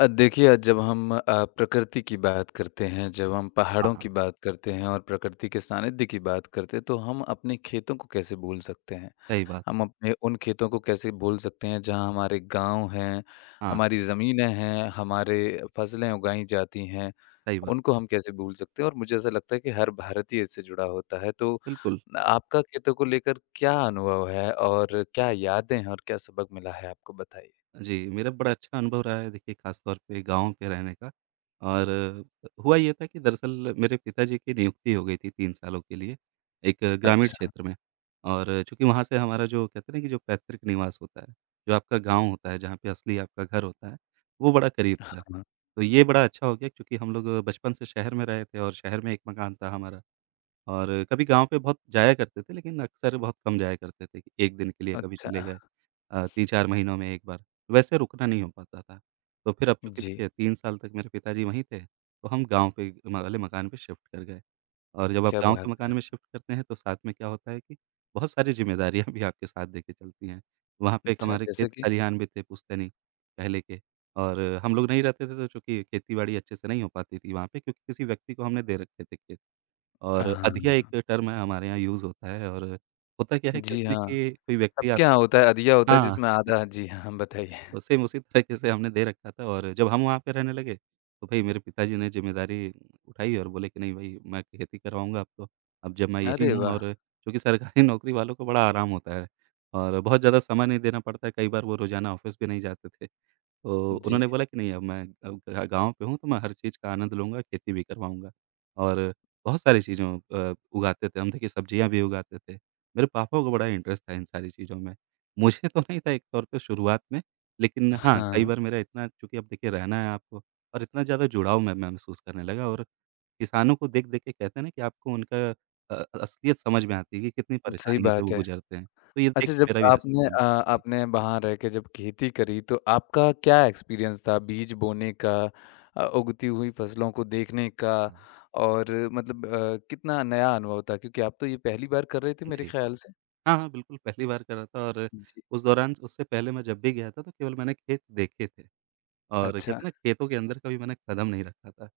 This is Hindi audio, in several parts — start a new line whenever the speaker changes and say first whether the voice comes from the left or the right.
left: देखिए जब हम प्रकृति की बात करते हैं, जब हम
right: हाँ,
left: पहाड़ों
right: हाँ,
left: की बात करते हैं और प्रकृति के सानिध्य की बात करते हैं, तो हम अपने खेतों को कैसे भूल सकते हैं?
right: सही बात।
left: हम अपने उन खेतों को कैसे भूल सकते हैं जहाँ हमारे गाँव हैं,
right: हाँ,
left: हमारी ज़मीनें हैं, हमारे फसलें उगाई जाती हैं,
right: सही बात।
left: उनको हम कैसे भूल सकते हैं? और मुझे ऐसा लगता है कि हर भारतीय इससे जुड़ा होता है, तो
right: बिल्कुल,
left: आपका खेतों को लेकर क्या अनुभव है और क्या यादें हैं और क्या सबक मिला है आपको? बताइए।
right: जी, मेरा बड़ा अच्छा अनुभव रहा है देखिए ख़ास तौर पे गाँव पे रहने का और हुआ ये था कि दरअसल मेरे पिताजी की नियुक्ति हो गई थी 3 सालों के लिए एक ग्रामीण
left: अच्छा।
right: क्षेत्र में। और चूँकि वहाँ से हमारा जो कहते हैं ना कि जो पैतृक निवास होता है, जो आपका गाँव होता है, जहाँ पे असली आपका घर होता है, वो बड़ा करीब था।
left: हाँ,
right: तो ये बड़ा अच्छा हो गया क्योंकि हम लोग बचपन से शहर में रहे थे और शहर में एक मकान था हमारा। और कभी गाँव पे बहुत जाया करते थे, लेकिन अक्सर बहुत कम जाया करते थे कि 1 दिन के लिए कभी
left: अच्छा।
right: चले गए, 3-4 महीनों में 1 बार। वैसे रुकना नहीं हो पाता था। तो फिर अब चूँकि
left: जी,
right: देखिए 3 साल तक मेरे पिताजी वहीं थे, तो हम गाँव पे म वाले मकान पे शिफ्ट कर गए। और जब आप
left: क्या
right: गाँव
left: बात
right: के मकान
left: है!
right: में शिफ्ट करते हैं, तो साथ में क्या होता है कि बहुत सारी ज़िम्मेदारियाँ भी आपके साथ देके चलती हैं। वहाँ पे एक
left: अच्छा,
right: हमारे
left: जैसे
right: खेत
left: कि
right: खलिहान भी थे पुश्तैनी पहले के, और हम लोग नहीं रहते थे, तो चूँकि खेती-बाड़ी अच्छे से नहीं हो पाती थी वहाँ पे क्योंकि किसी व्यक्ति को हमने दे रखे थे खेत। और अधिया एक
left: हाँ,
right: टर्म है हमारे यहाँ यूज़ होता है, और होता क्या है कि
left: जी
right: उसमें
left: हाँ।
right: कि कोई
left: अब
right: व्यक्ति
left: क्या
right: आपके
left: होता है, अधिया होता है
right: हाँ,
left: जिसमें आधा जी हाँ, बताइए।
right: तो सेम उसी तरीके से हमने दे रखा था। और जब हम वहाँ पे रहने लगे, तो भई मेरे पिताजी ने ज़िम्मेदारी उठाई और बोले कि नहीं भई मैं खेती करवाऊँगा आपको। अब जब मैं यही
left: अरे
right: हूँ
left: वाह!
right: और चूँकि सरकारी नौकरी वालों को बड़ा आराम होता है और बहुत ज़्यादा समय नहीं देना पड़ता है, कई बार वो रोज़ाना ऑफ़िस भी नहीं जाते थे। तो
left: जी,
right: उन्होंने बोला कि नहीं, अब मैं अब गा गाँव पे हूँ तो मैं हर चीज़ का आनंद लूँगा, खेती भी करवाऊँगा और बहुत सारी चीज़ें उगाते थे हम, देखिए सब्जियाँ भी उगाते थे। मेरे पापा को बड़ा इंटरेस्ट था इन सारी चीज़ों में। मुझे तो नहीं था एक तौर पे शुरुआत में, लेकिन हाँ, कई
left: हाँ,
right: बार मेरा इतना चूँकि अब देखिए रहना है आपको और इतना ज़्यादा जुड़ाव मैं महसूस करने लगा। और किसानों को देख-देख के कहते हैं ना कि आपको उनका अ, असलियत समझ में आती है कि कितनी
left: सही
right: परेशानियों से
left: बात
right: वो
left: है।
right: गुज़रते हैं। तो ये देख
left: अच्छा
right: के
left: जब
right: मेरा भी ऐसा
left: आपने
right: मन जी।
left: आपने वहाँ रह के जब खेती करी तो आपका क्या एक्सपीरियंस था बीज बोने का उगती हुई फसलों को देखने का
right: हाँ,
left: और मतलब कितना नया अनुभव था? क्योंकि आप तो ये पहली बार कर रहे थे मेरे
right: जी।
left: ख़्याल से।
right: हाँ, हाँ, बिल्कुल पहली बार करा था। और
left: जी,
right: उस दौरान उससे पहले मैं जब भी गया था तो केवल मैंने खेत देखे थे, और कहते
left: अच्छा,
right: हैं ना खेतों के अंदर कभी मैंने कदम नहीं रखा था।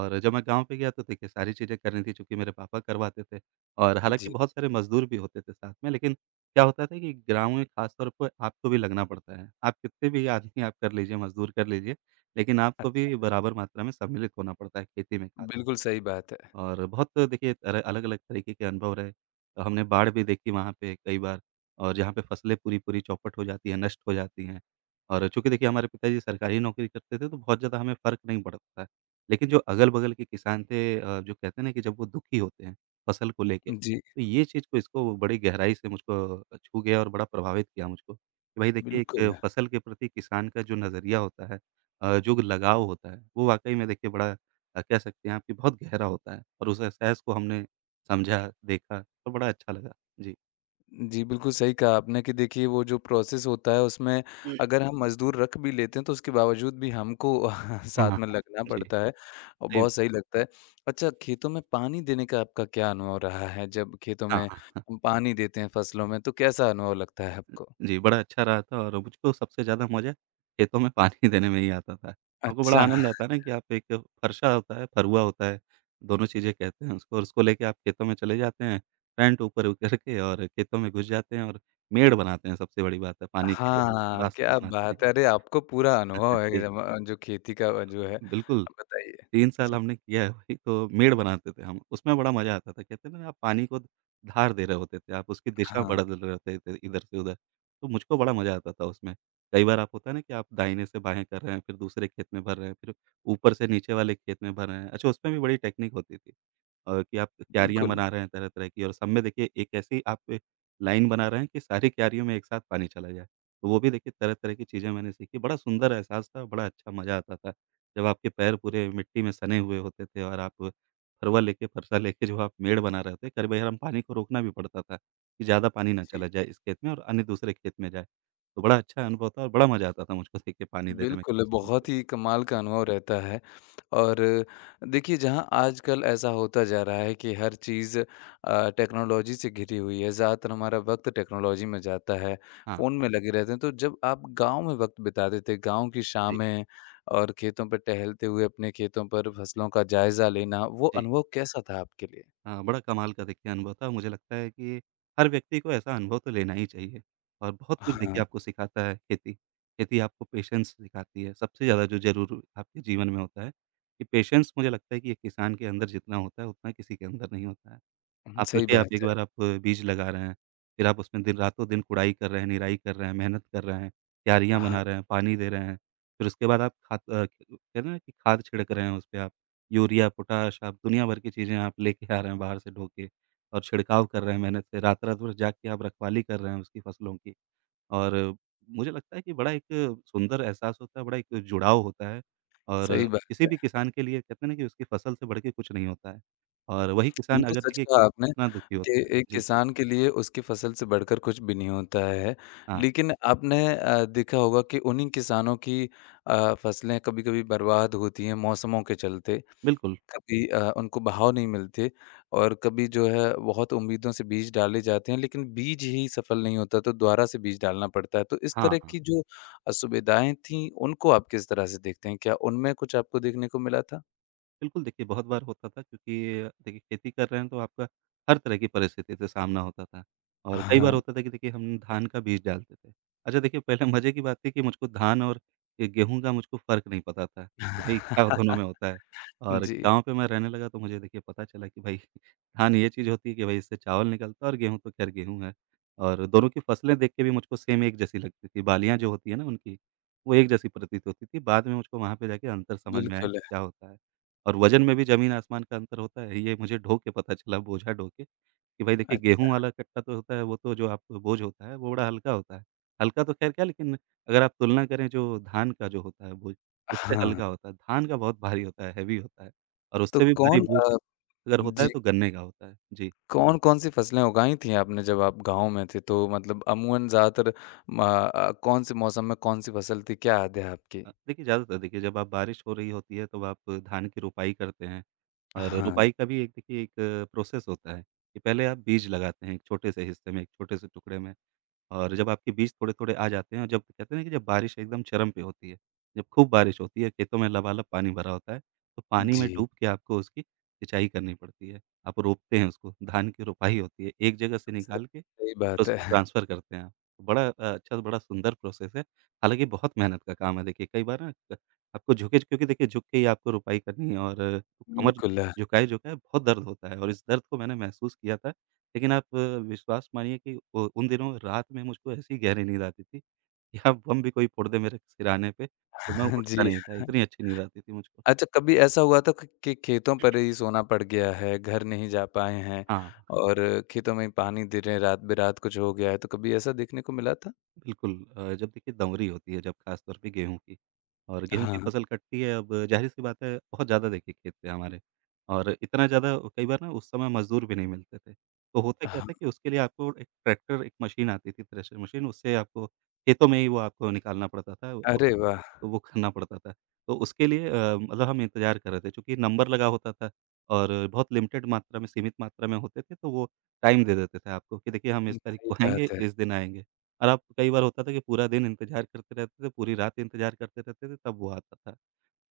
right: और जब मैं गाँव पे गया तो देखिए सारी चीज़ें करनी थी चूँकि मेरे पापा करवाते थे, और हालाँकि
left: जी,
right: बहुत सारे मज़दूर भी होते थे साथ में, लेकिन क्या होता था कि ग्राम में ख़ास तौर पे आपको भी लगना पड़ता है। आप कितने भी आदमी आप कर लीजिए, मज़दूर कर लीजिए, लेकिन आपको
left: अच्छा।
right: भी बराबर मात्रा में सम्मिलित होना पड़ता है खेती में ख़ास
left: बिल्कुल
right: तौर पे।
left: सही बात है।
right: और बहुत देखिए अल अलग-अलग तरीके के अनुभव रहे। तो हमने बाढ़ भी देखी वहाँ पे कई बार, और जहाँ पे फसलें पूरी-पूरी चौपट हो जाती हैं, नष्ट हो जाती हैं। और चूँकि देखिए हमारे पिताजी सरकारी नौकरी करते थे तो बहुत ज़्यादा हमें फ़र्क नहीं पड़ता था। लेकिन जो अगल-बगल के किसान थे जो कहते हैं ना कि जब वो दुखी होते हैं फसल को लेके,
left: जी,
right: तो ये चीज़ को इसको बड़ी गहराई से मुझको छू गया और बड़ा प्रभावित किया मुझको कि भाई देखिए
left: बिल्कुल।
right: एक फसल के प्रति किसान का जो नज़रिया होता है, जो लगाव होता है, वो वाक़ई में देखिए बड़ा, कह सकते हैं आप कि बहुत गहरा होता है, और उस एहसास को हमने समझा, देखा तो बड़ा अच्छा लगा। जी।
left: जी, बिल्कुल सही कहा आपने कि देखिए वो जो प्रोसेस होता है उसमें
right: हुँ।
left: अगर हम मज़दूर रख भी लेते हैं तो उसके बावजूद भी हमको साथ
right: हाँ,
left: में लगना
right: जी,
left: पड़ता है और
right: सही
left: बहुत
right: बात।
left: सही लगता है। अच्छा खेतों में पानी देने का आपका क्या अनुभव रहा है? जब खेतों
right: हाँ,
left: में
right: हाँ, हाँ।
left: हम पानी देते हैं फसलों में तो कैसा अनुभव लगता है आपको?
right: जी, बड़ा अच्छा रहा था और मुझको सबसे ज़्यादा मज़ा खेतों में पानी देने में ही आता था। हमको बड़ा
left: अच्छा,
right: आनंद आता है ना कि आप एक फरसा होता है, फरुआ होता है, दोनों चीज़ें कहते हैं उसको, और उसको लेके आप खेतों में चले जाते हैं, पैंट ऊपर कर के और खेतों में घुस जाते हैं, और मेड़ बनाते हैं। सबसे बड़ी बात है पानी के लिए, हम
left: हाँ,
right: रास्ता
left: क्या
right: बनाते
left: बात
right: हैं।
left: है! अरे आपको पूरा अनुभव है कि
right: जी,
left: जब जो खेती का जो है
right: बिल्कुल।
left: बताइए।
right: 3 साल
left: जी,
right: हमने किया है वही, तो मेड़ बनाते थे हम, उसमें बड़ा मज़ा आता था। कहते हैं ना, आप पानी को धार दे रहे होते थे, आप उसकी दिशा
left: हाँ,
right: बदल रहे होते थे इधर से उधर, तो मुझको बड़ा मज़ा आता था उसमें। कई बार आप होता है ना कि आप दाहिने से बाएँ कर रहे हैं, फिर दूसरे खेत में भर रहे हैं, फिर ऊपर से नीचे वाले खेत में भर रहे हैं। अच्छा, उसमें भी बड़ी टेक्निक होती थी, कि आप क्यारियाँ
left: बिल्कुल।
right: बना रहे हैं तरह-तरह की और सब में देखिए एक ऐसी आप लाइन बना रहे हैं कि सारी क्यारियों में एक साथ पानी चला जाए। तो वो भी देखिए तरह-तरह की चीज़ें मैंने सीखी, बड़ा सुंदर एहसास था, बड़ा अच्छा मज़ा आता था। जब आपके पैर पूरे मिट्टी में सने हुए होते थे और आप फरवा लेके फरसा लेके जो आप मेड़ बना रहे थे, कई बार हम पानी को रोकना भी पड़ता था कि ज़्यादा पानी ना
left: जी।
right: चला जाए इस खेत में और अन्य दूसरे खेत में जाए। तो बड़ा अच्छा अनुभव था और बड़ा मज़ा आता था मुझको देखिए पानी देने में
left: बिल्कुल,
right: ख़ास तौर पे।
left: बहुत ही कमाल का
right: जी।
left: अनुभव रहता है और देखिए जहाँ आजकल ऐसा होता जा रहा है कि हर चीज़ टेक्नोलॉजी से घिरी हुई है, ज़्यादातर हमारा वक़्त टेक्नोलॉजी में जाता है,
right: हाँ।
left: फ़ोन में लगे रहते हैं, तो जब आप गाँव में वक़्त बिताते थे, गाँव की
right: जी,
left: शामें और खेतों पर टहलते हुए अपने खेतों पर फसलों का जायज़ा लेना, वो
right: जी।
left: अनुभव कैसा था आपके लिए?
right: हाँ, बड़ा कमाल का देखिए अनुभव था। मुझे लगता है कि हर व्यक्ति को ऐसा अनुभव तो लेना ही चाहिए, और बहुत कुछ देखिए
left: हाँ,
right: आपको सिखाता है खेती। खेती आपको पेशेंस सिखाती है, सबसे ज़्यादा जो ज़रूर आपके जीवन में होता है कि पेशेंस मुझे लगता है कि एक किसान के अंदर जितना होता है, उतना किसी के अंदर नहीं होता है। आप
left: सही
right: सोचिए, आप
left: बात
right: एक
left: है।
right: बार आप बीज लगा रहे हैं, फिर आप उसमें दिन रातों-दिन कुड़ाई कर रहे हैं, निराई कर रहे हैं, मेहनत कर रहे हैं, क्यारियाँ
left: हाँ,
right: बना रहे हैं, पानी दे रहे हैं, फिर उसके बाद आप खाद कहते हैं ना कि खाद छिड़क रहे हैं उस पे आप, यूरिया, पोटाश, आप दुनिया भर की चीज़ें आप लेके आ रहे हैं बाहर से ढो के, और छिड़काव कर रहे हैं मेहनत से, रात-रात भर जाग के आप रखवाली कर रहे हैं उसकी फसलों की। और मुझे लगता है कि बड़ा एक सुंदर एहसास होता है, बड़ा एक जुड़ाव होता है, और
left: सही बात
right: किसी
left: है।
right: भी किसान के लिए कहते हैं ना कि उसकी फसल से बढ़ के कुछ नहीं होता है, और वही किसान
left: बिल्कुल
right: अगर
left: सच
right: देखिए
left: कहा आपने
right: कितना दुखी
left: कि
right: होता है।
left: एक
right: जी,
left: किसान के लिए उसकी फसल से बढ़कर कुछ भी नहीं होता है।
right: हाँ,
left: लेकिन आपने देखा होगा कि उन्हीं किसानों की फसलें कभी-कभी बर्बाद होती हैं मौसमों के चलते।
right: बिल्कुल।
left: कभी उनको बहाव नहीं मिलते और कभी जो है बहुत उम्मीदों से बीज डाले जाते हैं लेकिन बीज ही सफल नहीं होता तो दोबारा से बीज डालना पड़ता है। तो इस
right: हाँ,
left: तरह
right: हाँ।
left: की जो असुविधाएँ थीं उनको आप किस तरह से देखते हैं? क्या उनमें कुछ आपको देखने को मिला था?
right: बिल्कुल, देखिए बहुत बार होता था क्योंकि देखिए खेती कर रहे हैं तो आपका हर तरह की परिस्थिति से सामना होता था, और कई
left: हाँ।
right: बार होता था कि देखिए हम धान का बीज डालते थे। अच्छा, देखिए पहले मज़े की बात थी कि मुझको धान और ये गेहूँ का मुझको फ़र्क नहीं पता था कि भई क्या दोनों में होता है, और
left: जी,
right: गाँव पे मैं रहने लगा तो मुझे देखिए पता चला कि भाई धान ये चीज़ होती है कि भई इससे चावल निकलता है और गेहूँ तो ख़ैर गेहूँ है, और दोनों की फसलें देख के भी मुझको सेम एक जैसी लगती थी, बालियाँ जो होती है ना उनकी, वो एक जैसी प्रतीत होती थी। बाद में मुझको वहाँ पे जाके अंतर समझ में आया
left: बिल्कुल।
right: कि
left: है।
right: क्या होता है। और वज़न में भी ज़मीन-आसमान का अंतर होता है, ये मुझे ढो के पता चला, बोझा ढो के, कि भाई देखिए गेहूँ
left: अच्छा।
right: वाला कट्टा तो होता है, वो तो जो आपको बोझ होता है, वो बड़ा हल्का होता है। हल्का तो ख़ैर क्या, लेकिन अगर आप तुलना करें जो धान का जो होता है बोझ, उससे
left: हाँ,
right: हल्का होता है। धान का बहुत भारी होता है, हेवी होता है, और
left: तो
right: उससे भी भारी
left: कौन
right: बोझ अगर होता है
left: जी,
right: तो गन्ने का होता है। जी।
left: कौन-कौन सी फसलें उगाई थी आपने जब आप गाँव में थे? तो मतलब अमूमन ज़्यादातर म कौन-से मौसम में कौन-सी फसल थी, क्या याद है आपकी?
right: देखिए, ज़्यादातर देखिए जब आप बारिश हो रही होती है, तब आप धान की रोपाई करते हैं, और
left: हाँ,
right: रोपाई का भी एक देखिए एक प्रोसेस होता है कि पहले आप बीज लगाते हैं एक छोटे से हिस्से में, एक छोटे से टुकड़े में। और जब आपके बीज थोड़े-थोड़े आ जाते हैं और जब कहते हैं ना कि जब बारिश एकदम चरम पे होती है, जब खूब बारिश होती है, खेतों में लबालब पानी भरा होता है, तो पानी में
left: जी,
right: डूब के आपको उसकी सिंचाई करनी पड़ती है। आप रोपते हैं उसको, धान की रोपाई होती है, एक जगह से
left: सही
right: निकाल के
left: सही
right: तो
left: बात
right: उसको
left: है।
right: ट्रांसफ़र करते हैं आप। तो बड़ा अच्छा बड़ा सुंदर प्रोसेस है। हालाँकि बहुत मेहनत का काम है देखिए, कई बार ना क आपको झुके क्योंकि देखिए झुक के ही आपको रोपाई करनी है, और कमर
left: बिल्कुल,
right: झुकाए-झुकाए बहुत दर्द होता है और इस दर्द को मैंने महसूस किया था। लेकिन आप विश्वास मानिए कि उ उन दिनों रात में मुझको ऐसी गहरी नींद आती थी कि अब बम भी कोई फोड़ दे मेरे सिरहाने पे, तो मैं उठता
left: जी।
right: नहीं था,
left: हाँ।
right: इतनी अच्छी नींद आती थी मुझको।
left: अच्छा, कभी ऐसा हुआ था क कि खेतों पर ही सोना पड़ गया है, घर नहीं जा पाए हैं
right: हाँ।
left: और खेतों में ही पानी दे रहे हैं, रात-बेरात कुछ हो गया है, तो कभी ऐसा देखने को मिला था?
right: बिल्कुल जब देखिए दमरी होती है जब ख़ास तौर पे गेहूँ की और जी। गेहूँ की
left: हाँ,
right: फ़सल कटती है अब ज़ाहिर-सी बात है बहुत ज़्यादा देखिए खेत थे हमारे और इतना ज़्यादा कई बार ना उस समय मज़दूर भी नहीं मिलते थे। तो होता क्या
left: हाँ।
right: था कि उसके लिए आपको एक ट्रैक्टर, एक मशीन आती थी थ्रेशर मशीन उससे आपको खेतों में ही वो आपको निकालना पड़ता था।
left: अरे वाह!
right: तो वो करना पड़ता था। तो उसके लिए मतलब हम इंतज़ार कर रहे थे क्योंकि नंबर लगा होता था और बहुत लिमिटेड मात्रा में, सीमित मात्रा में होते थे, तो वो टाइम दे देते थे आपको कि देखिए हम
left: हुँ,
right: इस तारीख
left: सही
right: को आएँगे,
left: बात है।
right: इस दिन आएँगे और आप कई बार होता था कि पूरा दिन इंतज़ार करते रहते थे, पूरी रात इंतज़ार करते रहते थे, तब वो आता था।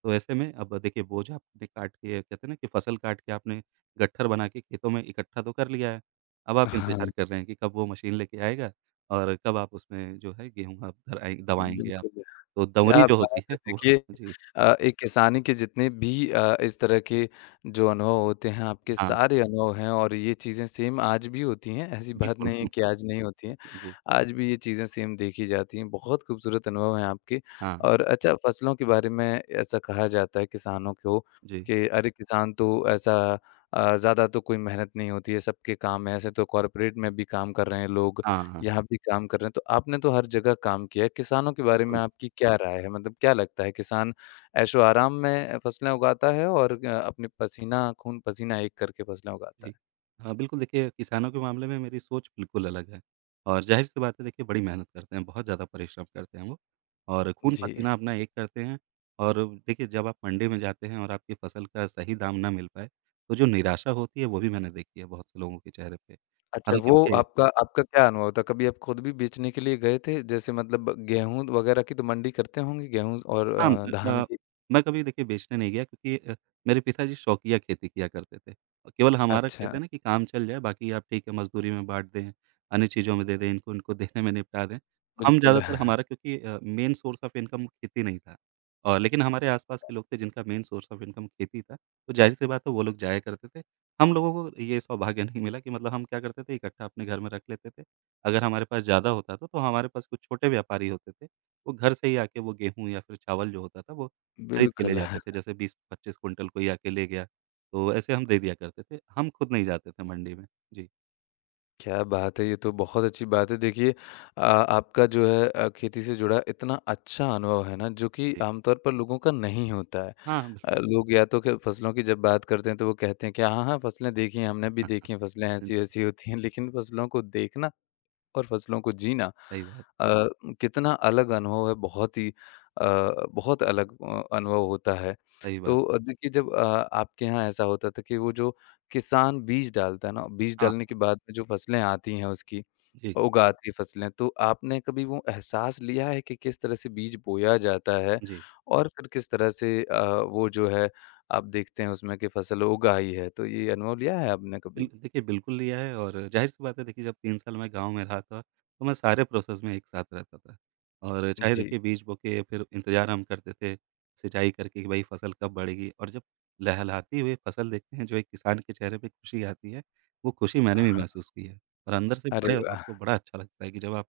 right: तो ऐसे में अब देखिए बोझ आपने काट के कहते हैं ना कि फसल काट के आपने गट्ठर बना के खेतों में इकट्ठा तो कर लिया है। अब आप
left: हाँ।
right: इंतज़ार कर रहे हैं कि कब वो मशीन लेके आएगा और कब आप उसमें जो है गेहूँ आप धराएँ दबाएँगे आप।
left: बिल्कुल,
right: तो
left: क्या
right: दमरी जो
left: बात
right: होती
left: है!
right: है वो
left: देखिए
right: जी,
left: एक किसानी के जितने भी इस तरह के जो अनुभव होते हैं, आपके
right: हाँ,
left: सारे अनुभव हैं और ये चीज़ें सेम आज भी होती हैं, ऐसी बात
right: बिल्कुल।
left: नहीं है कि आज नहीं होती हैं।
right: जी,
left: आज भी ये चीज़ें सेम देखी जाती हैं, बहुत खूबसूरत अनुभव हैं आपके।
right: हाँ,
left: और अच्छा फसलों के बारे में ऐसा कहा जाता है किसानों को
right: जी।
left: कि अरे! किसान तो ऐसा ज़्यादा तो कोई मेहनत नहीं होती है, सबके काम है, ऐसे तो कॉर्पोरेट में भी काम कर रहे हैं लोग
right: हाँ, हाँ,
left: यहाँ भी काम कर रहे हैं, तो आपने तो हर जगह काम किया है, किसानों के बारे में
right: बिल्कुल।
left: आपकी क्या राय है? मतलब क्या लगता है किसान ऐशो-आराम में फसलें उगाता है और अपने पसीना खून-पसीना एक करके फसलें उगाता
right: जी।
left: है?
right: हाँ, बिल्कुल देखिए किसानों के मामले में मेरी सोच बिल्कुल अलग है और ज़ाहिर-सी बात है देखिए बड़ी मेहनत करते हैं, बहुत ज़्यादा परिश्रम करते हैं वो और
left: जी।
right: खून-पसीना अपना एक करते हैं और देखिए जब आप मंडी में जाते हैं और आपकी फ़सल का सही दाम ना मिल पाए, तो जो निराशा होती है वो भी मैंने देखी है बहुत से लोगों के चेहरे पे।
left: अच्छा
right: हालाँकि
left: वो
right: देखिए
left: आपका आपका क्या अनुभव था? कभी आप खुद भी बेचने के लिए गए थे? जैसे मतलब गेहूँ वगैरह की तो मंडी करते होंगे गेहूँ और
right: हाँ,
left: धान की?
right: मैं कभी देखिए बेचने नहीं गया क्योंकि मेरे पिताजी शौकिया खेती किया करते थे। और केवल हमारा
left: अच्छा,
right: कहते हैं ना कि काम चल जाए बाकी आप ठीक है मज़दूरी में बाँट दें, अन्य चीज़ों में दे दें, इनको इनको देने में निपटा दें। हम
left: बिल्कुल।
right: ज़्यादातर हमारा क्योंकि मेन सोर्स ऑफ इनकम खेती नहीं था और लेकिन हमारे आस-पास के लोग थे जिनका मेन सोर्स ऑफ इनकम खेती था, तो ज़ाहिर-सी बात है वो लोग जाया करते थे। हम लोगों को ये सौभाग्य नहीं मिला कि मतलब हम क्या करते थे इकट्ठा अपने घर में रख लेते थे। अगर हमारे पास ज़्यादा होता था तो हमारे पास कुछ छोटे व्यापारी होते थे वो घर से ही आके वो गेहूँ या फिर चावल जो होता था वो खरीद के ले
left: बिल्कुल।
right: जाते थे। जैसे 20-25 क्विंटल कोई आके ले गया, तो ऐसे हम दे दिया करते थे। हम खुद नहीं जाते थे मंडी में। जी,
left: क्या बात है! ये तो बहुत अच्छी बात है। देखिए आपका जो है खेती से जुड़ा इतना अच्छा अनुभव है ना, जो कि
right: जी।
left: आमतौर पर लोगों का नहीं होता है।
right: हाँ, बिल्कुल।
left: लोग या तो क फसलों की जब बात करते हैं, तो वो कहते हैं कि हाँ, हाँ, फसलें देखी हैं, हमने भी
right: हाँ, हाँ।
left: देखी हैं, फसलें
right: जी,
left: ऐसी-वैसी होती हैं। लेकिन फसलों को देखना और फसलों को जीना
right: सही बात,
left: अ, हुँ। कितना अलग अनुभव है, बहुत ही अ, बहुत अलग अनुभव होता है।
right: सही बात।
left: तो देखिए जब आपके यहाँ ऐसा होता था कि वो जो किसान बीज डालता है ना, बीज
right: हाँ,
left: डालने के
right: हाँ।
left: बाद में जो फसलें आती हैं उसकी,
right: जी,
left: उगाती है फसलें, तो आपने कभी वो एहसास लिया है कि किस तरह से बीज बोया जाता है
right: जी।
left: और फिर किस तरह से वो जो है आप देखते हैं उसमें कि फसल उगाई है, तो ये अनुभव लिया है आपने
right: बिल
left: कभी?
right: देखिए, बिल्कुल लिया है और ज़ाहिर-सी बात है देखिए जब 3 साल मैं गाँव में रहा था, तो मैं सारे प्रोसेस में एक साथ रहता था। और चाहे
left: जी।
right: देखिए बीज बो के फिर इंतज़ार हम करते थे, सिंचाई करके कि भई फसल कब बढ़ेगी और जब लहलहाती हुई फसल देखते हैं जो एक किसान के चेहरे पे खुशी आती है, वो खुशी मैंने भी
left: हाँ,
right: महसूस की है। और अंदर से
left: अरे
right: बड़े
left: वाह!
right: आपको बड़ा अच्छा लगता है कि जब आप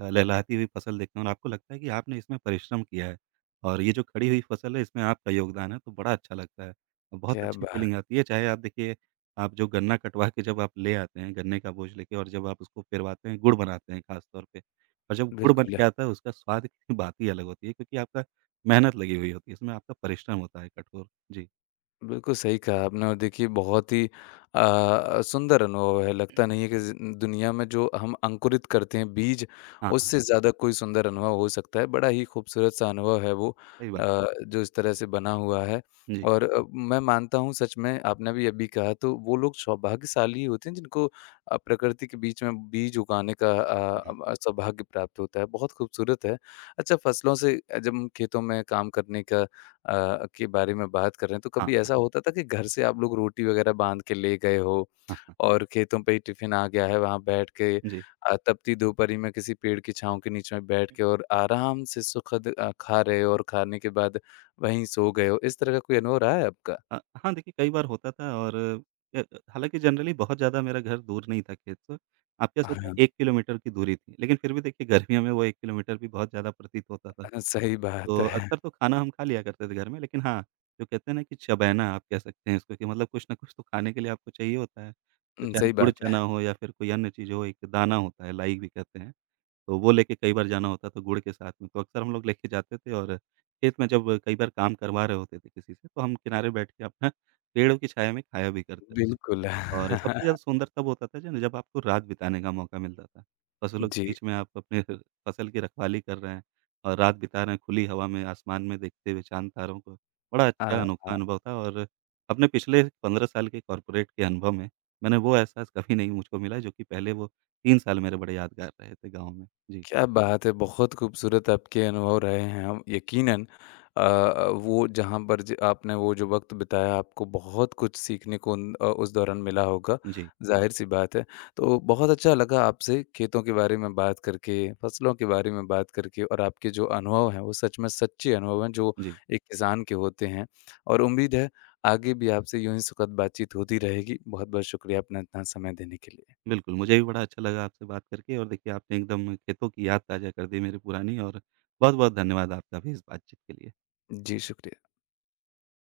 right: लहलहाती हुई फसल देखते हैं और आपको लगता है कि आपने इसमें परिश्रम किया है और ये जो खड़ी हुई फसल है इसमें आपका योगदान है, तो बड़ा अच्छा लगता है। और बहुत
left: क्या
right: अच्छी
left: बात!
right: फीलिंग आती है, चाहे आप देखिए आप जो गन्ना कटवा के जब आप ले आते हैं, गन्ने का बोझ लेके और जब आप उसको फिरवाते हैं, गुड़ बनाते हैं खास तौर पे और जब गुड़ बन
left: बिल्कुल,
right: के आता है उसका स्वाद की बात ही अलग होती है क्योंकि आपका मेहनत लगी हुई होती है, इसमें आपका परिश्रम होता है कठोर। जी।
left: बिल्कुल सही कहा आपने और देखिए बहुत ही सुंदर अनुभव है, लगता नहीं है कि ज़ि दुनिया में जो हम अंकुरित करते हैं बीज,
right: हाँ, हाँ,
left: उससे ज़्यादा कोई सुंदर अनुभव हो सकता है, बड़ा ही खूबसूरत-सा अनुभव है वो
right: सही बात।
left: जो इस तरह से बना हुआ है
right: जी।
left: और मैं मानता हूँ सच में आपने भी अभी कहा तो वो लोग सौभाग्यशाली होते हैं जिनको प्रकृति के बीच में बीज उगाने का
right: हाँ, हाँ,
left: सौभाग्य प्राप्त होता है, बहुत खूबसूरत है। अच्छा फसलों से जब हम खेतों में काम करने का के बारे में बात कर रहे हैं, तो
right: हाँ,
left: कभी ऐसा होता था कि घर से आप लोग रोटी वगैरह बाँध के ले गए हो
right: हाँ, हाँ,
left: और खेतों पे ही टिफ़िन आ गया है, वहाँ बैठ के
right: जी।
left: तपती दोपहरी में किसी पेड़ की छाँव के नीचे में बैठ के और आराम से सुखद खा रहे हो और खाने के बाद वहीं सो गए हो, इस तरह का कोई अनुभव रहा है आपका?
right: हाँ, देखिए कई बार होता था और अ, हालाँकि जनरली बहुत ज़्यादा मेरा घर दूर नहीं था खेत से, आप कह
left: हाँ,
right: सकते हैं 1 किलोमीटर की दूरी थी, लेकिन फिर भी देखिए गर्मियों में वो 1 किलोमीटर भी बहुत ज़्यादा प्रतीत होता था।
left: सही बात
right: तो
left: है।
right: अक्सर तो खाना हम खा लिया करते थे घर में, लेकिन हाँ, जो कहते हैं ना कि चबैना आप कह सकते हैं इसको कि मतलब कुछ ना कुछ तो खाने के लिए आपको चाहिए होता है। तो चाहे
left: सही
right: गुड़
left: बात है।
right: चना हो या फिर कोई अन्य चीज़ हो, एक दाना होता है, लाई भी कहते हैं। तो वो लेके कई बार जाना होता था गुड़ के साथ में, तो अक्सर हम लोग लेके जाते थे और खेत में जब कई बार काम करवा रहे होते थे किसी से, तो हम किनारे बैठ के अपना पेड़ों की छाया में खाया भी करते थे।
left: बिल्कुल।
right: और सबसे ज़्यादा सुंदर तब होता था जन जब आपको रात बिताने का मौका मिलता था। फसलों के
left: जी।
right: बीच में आप अपने फसल की रखवाली कर रहे हैं और रात बिता रहे हैं खुली हवा में, आसमान में देखते हुए चाँद-तारों को। बड़ा अच्छा अनोखा
left: हाँ।
right: अनुभव था और अपने पिछले 15 साल के कॉर्पोरेट के अनुभव में मैंने वो एहसास कभी नहीं मुझको मिला जो कि पहले वो 3 साल मेरे बड़े यादगार रहे थे गाँव में। जी,
left: क्या बात है! बहुत खूबसूरत आपके अनुभव रहे हैं। हम यकीनन वो जहाँ पर ज आपने वो जो वक़्त बिताया आपको बहुत कुछ सीखने को उन उस दौरान मिला होगा,
right: जी,
left: ज़ाहिर-सी बात है। तो बहुत अच्छा लगा आपसे खेतों के बारे में बात करके, फसलों के बारे में बात करके और आपके जो अनुभव हैं, वो सच में सच्चे अनुभव हैं जो
right: जी।
left: एक किसान के होते हैं। और उम्मीद है आगे भी आपसे यूँ ही सुखद बातचीत होती रहेगी। बहुत-बहुत शुक्रिया अपना इतना समय देने के लिए।
right: बिल्कुल, मुझे भी बड़ा अच्छा लगा आपसे बात करके और देखिए आपने एकदम खेतों की याद ताज़ा कर दी मेरी पुरानी और बहुत-बहुत धन्यवाद आपका भी इस बातचीत के लिए।
left: जी, शुक्रिया।